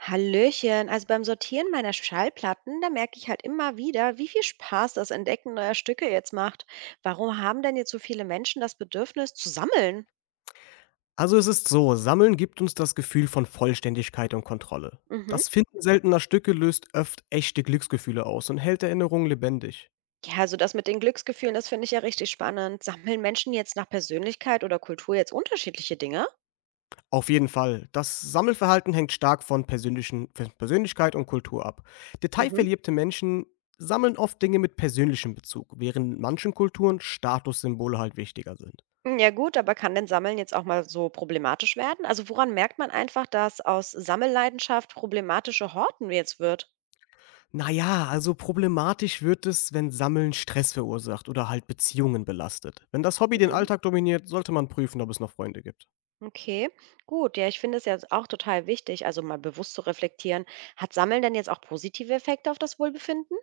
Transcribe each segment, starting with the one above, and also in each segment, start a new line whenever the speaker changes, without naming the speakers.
Hallöchen, also beim Sortieren meiner Schallplatten, da merke ich halt immer wieder, wie viel Spaß das Entdecken neuer Stücke jetzt macht. Warum haben denn jetzt so viele Menschen das Bedürfnis zu sammeln?
Also es ist so, Sammeln gibt uns das Gefühl von Vollständigkeit und Kontrolle.
Mhm.
Das Finden seltener Stücke löst oft echte Glücksgefühle aus und hält Erinnerungen lebendig.
Ja, also das mit den Glücksgefühlen, das finde ich ja richtig spannend. Sammeln Menschen jetzt nach Persönlichkeit oder Kultur jetzt unterschiedliche Dinge?
Auf jeden Fall, das Sammelverhalten hängt stark von Persönlichkeit und Kultur ab.
Mhm.
Detailverliebte Menschen sammeln oft Dinge mit persönlichem Bezug, während in manchen Kulturen Statussymbole halt wichtiger sind.
Ja gut, aber kann denn Sammeln jetzt auch mal so problematisch werden? Also woran merkt man einfach, dass aus Sammelleidenschaft problematische Horten jetzt wird?
Naja, also problematisch wird es, wenn Sammeln Stress verursacht oder halt Beziehungen belastet. Wenn das Hobby den
Mhm.
Alltag dominiert, sollte man prüfen, ob es noch Freunde gibt.
Okay, gut. Ja, ich finde es ja auch total wichtig, also mal bewusst zu reflektieren. Hat Sammeln denn jetzt auch positive Effekte auf das Wohlbefinden?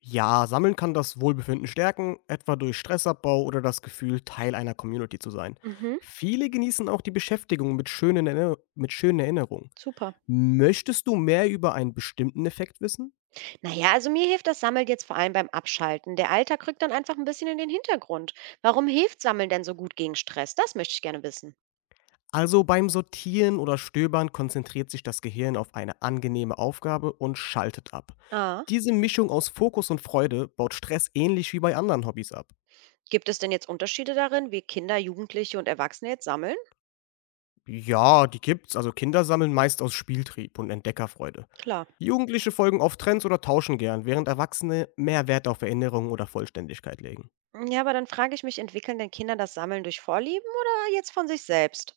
Ja, Sammeln kann das Wohlbefinden stärken, etwa durch Stressabbau oder das Gefühl, Teil einer Community zu sein.
Mhm,
Viele genießen auch die Beschäftigung mit schönen, Erinner mit schönen Erinnerungen.
super.
Möchtest du mehr über einen bestimmten Effekt wissen?
Naja, also mir hilft das Sammeln jetzt vor allem beim Abschalten. Der Alltag rückt dann einfach ein bisschen in den Hintergrund. Warum hilft Sammeln denn so gut gegen Stress? Das möchte ich gerne wissen.
Also beim Sortieren oder Stöbern konzentriert sich das Gehirn auf eine angenehme Aufgabe und schaltet ab.
Ah,
Diese Mischung aus Fokus und Freude baut Stress ähnlich wie bei anderen Hobbys ab.
gibt es denn jetzt Unterschiede darin, wie Kinder, Jugendliche und Erwachsene jetzt sammeln?
Ja, die gibt's. Also Kinder sammeln meist aus Spieltrieb und Entdeckerfreude.
Klar.
Jugendliche folgen oft Trends oder tauschen gern, während Erwachsene mehr Wert auf Erinnerung oder Vollständigkeit legen.
Ja, aber dann frage ich mich, entwickeln denn Kinder das Sammeln durch Vorlieben oder jetzt von sich selbst?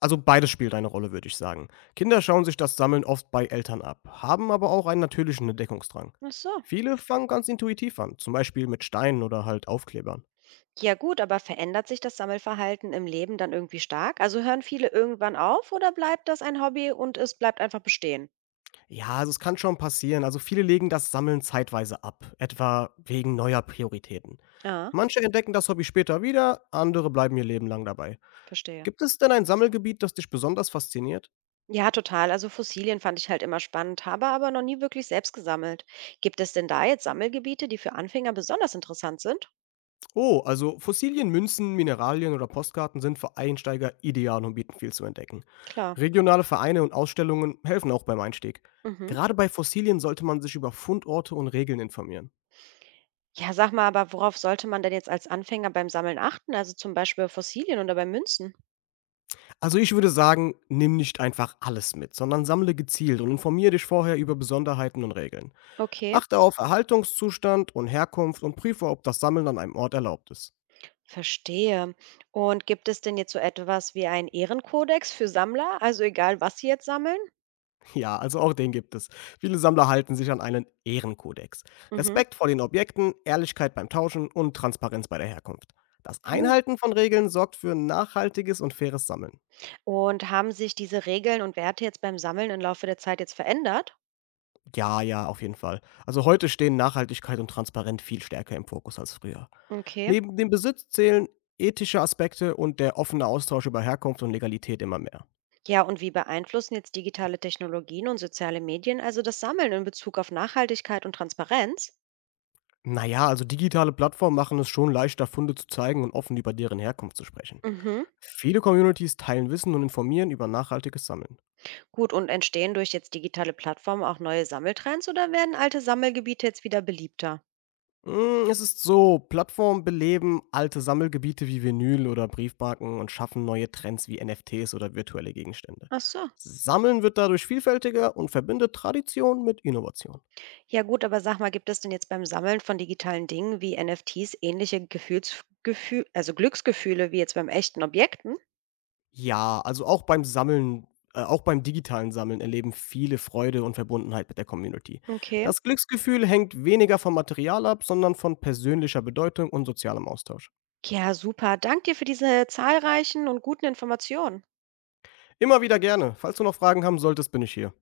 Also beides spielt eine Rolle, würde ich sagen. Kinder schauen sich das Sammeln oft bei Eltern ab, haben aber auch einen natürlichen Entdeckungsdrang.
Ach so.
Viele fangen ganz intuitiv an, zum Beispiel mit Steinen oder halt Aufklebern.
Ja gut, aber verändert sich das Sammelverhalten im Leben dann irgendwie stark? Also hören viele irgendwann auf oder bleibt das ein Hobby und es bleibt einfach bestehen?
Ja, also es kann schon passieren. Also viele legen das Sammeln zeitweise ab, etwa wegen neuer Prioritäten.
Ah,
Manche entdecken das Hobby später wieder, andere bleiben ihr Leben lang dabei.
verstehe.
Gibt es denn ein Sammelgebiet, das dich besonders fasziniert?
Ja, total. Also Fossilien fand ich halt immer spannend, habe aber noch nie wirklich selbst gesammelt. Gibt es denn da jetzt Sammelgebiete, die für Anfänger besonders interessant sind?
Oh, also Fossilien, Münzen, Mineralien oder Postkarten sind für Einsteiger ideal und bieten viel zu entdecken.
Klar.
Regionale Vereine und Ausstellungen helfen auch beim Einstieg.
Mhm.
Gerade bei Fossilien sollte man sich über Fundorte und Regeln informieren.
Ja, sag mal, aber worauf sollte man denn jetzt als Anfänger beim Sammeln achten? Also zum Beispiel bei Fossilien oder bei Münzen?
Also ich würde sagen, nimm nicht einfach alles mit, sondern sammle gezielt und informiere dich vorher über Besonderheiten und Regeln.
Okay.
Achte auf Erhaltungszustand und Herkunft und prüfe, ob das Sammeln an einem Ort erlaubt ist.
Verstehe. Und gibt es denn jetzt so etwas wie einen Ehrenkodex für Sammler? Also egal, was sie jetzt sammeln?
Ja, also auch den gibt es. Viele Sammler halten sich an einen Ehrenkodex.
Mhm.
Respekt vor den Objekten, Ehrlichkeit beim Tauschen und Transparenz bei der Herkunft. Das
Puh.
Einhalten von Regeln sorgt für nachhaltiges und faires Sammeln.
Und haben sich diese Regeln und Werte jetzt beim Sammeln im Laufe der Zeit jetzt verändert?
Ja, ja, auf jeden Fall. Also heute stehen Nachhaltigkeit und Transparenz viel stärker im Fokus als früher.
Okay.
Neben dem Besitz zählen ethische Aspekte und der offene Austausch über Herkunft und Legalität immer mehr.
Ja, und wie beeinflussen jetzt digitale Technologien und soziale Medien also das Sammeln in Bezug auf Nachhaltigkeit und Transparenz?
Naja, also digitale Plattformen machen es schon leichter, Funde zu zeigen und offen über deren Herkunft zu sprechen.
Mhm.
Viele Communities teilen Wissen und informieren über nachhaltiges Sammeln.
Gut, und entstehen durch jetzt digitale Plattformen auch neue Sammeltrends oder werden alte Sammelgebiete jetzt wieder beliebter?
Es ist so, Plattformen beleben alte Sammelgebiete wie Vinyl oder Briefmarken und schaffen neue Trends wie NFTs oder virtuelle Gegenstände.
Ach so.
Sammeln wird dadurch vielfältiger und verbindet Tradition mit Innovation.
Ja gut, aber sag mal, gibt es denn jetzt beim Sammeln von digitalen Dingen wie NFTs ähnliche Gefühl also Glücksgefühle wie jetzt beim echten Objekten?
Ja, also auch beim digitalen Sammeln erleben viele Freude und Verbundenheit mit der Community.
Okay.
Das Glücksgefühl hängt weniger vom Material ab, sondern von persönlicher Bedeutung und sozialem Austausch.
Ja, super. Dank dir für diese zahlreichen und guten Informationen.
Immer wieder gerne. Falls du noch Fragen haben solltest, bin ich hier.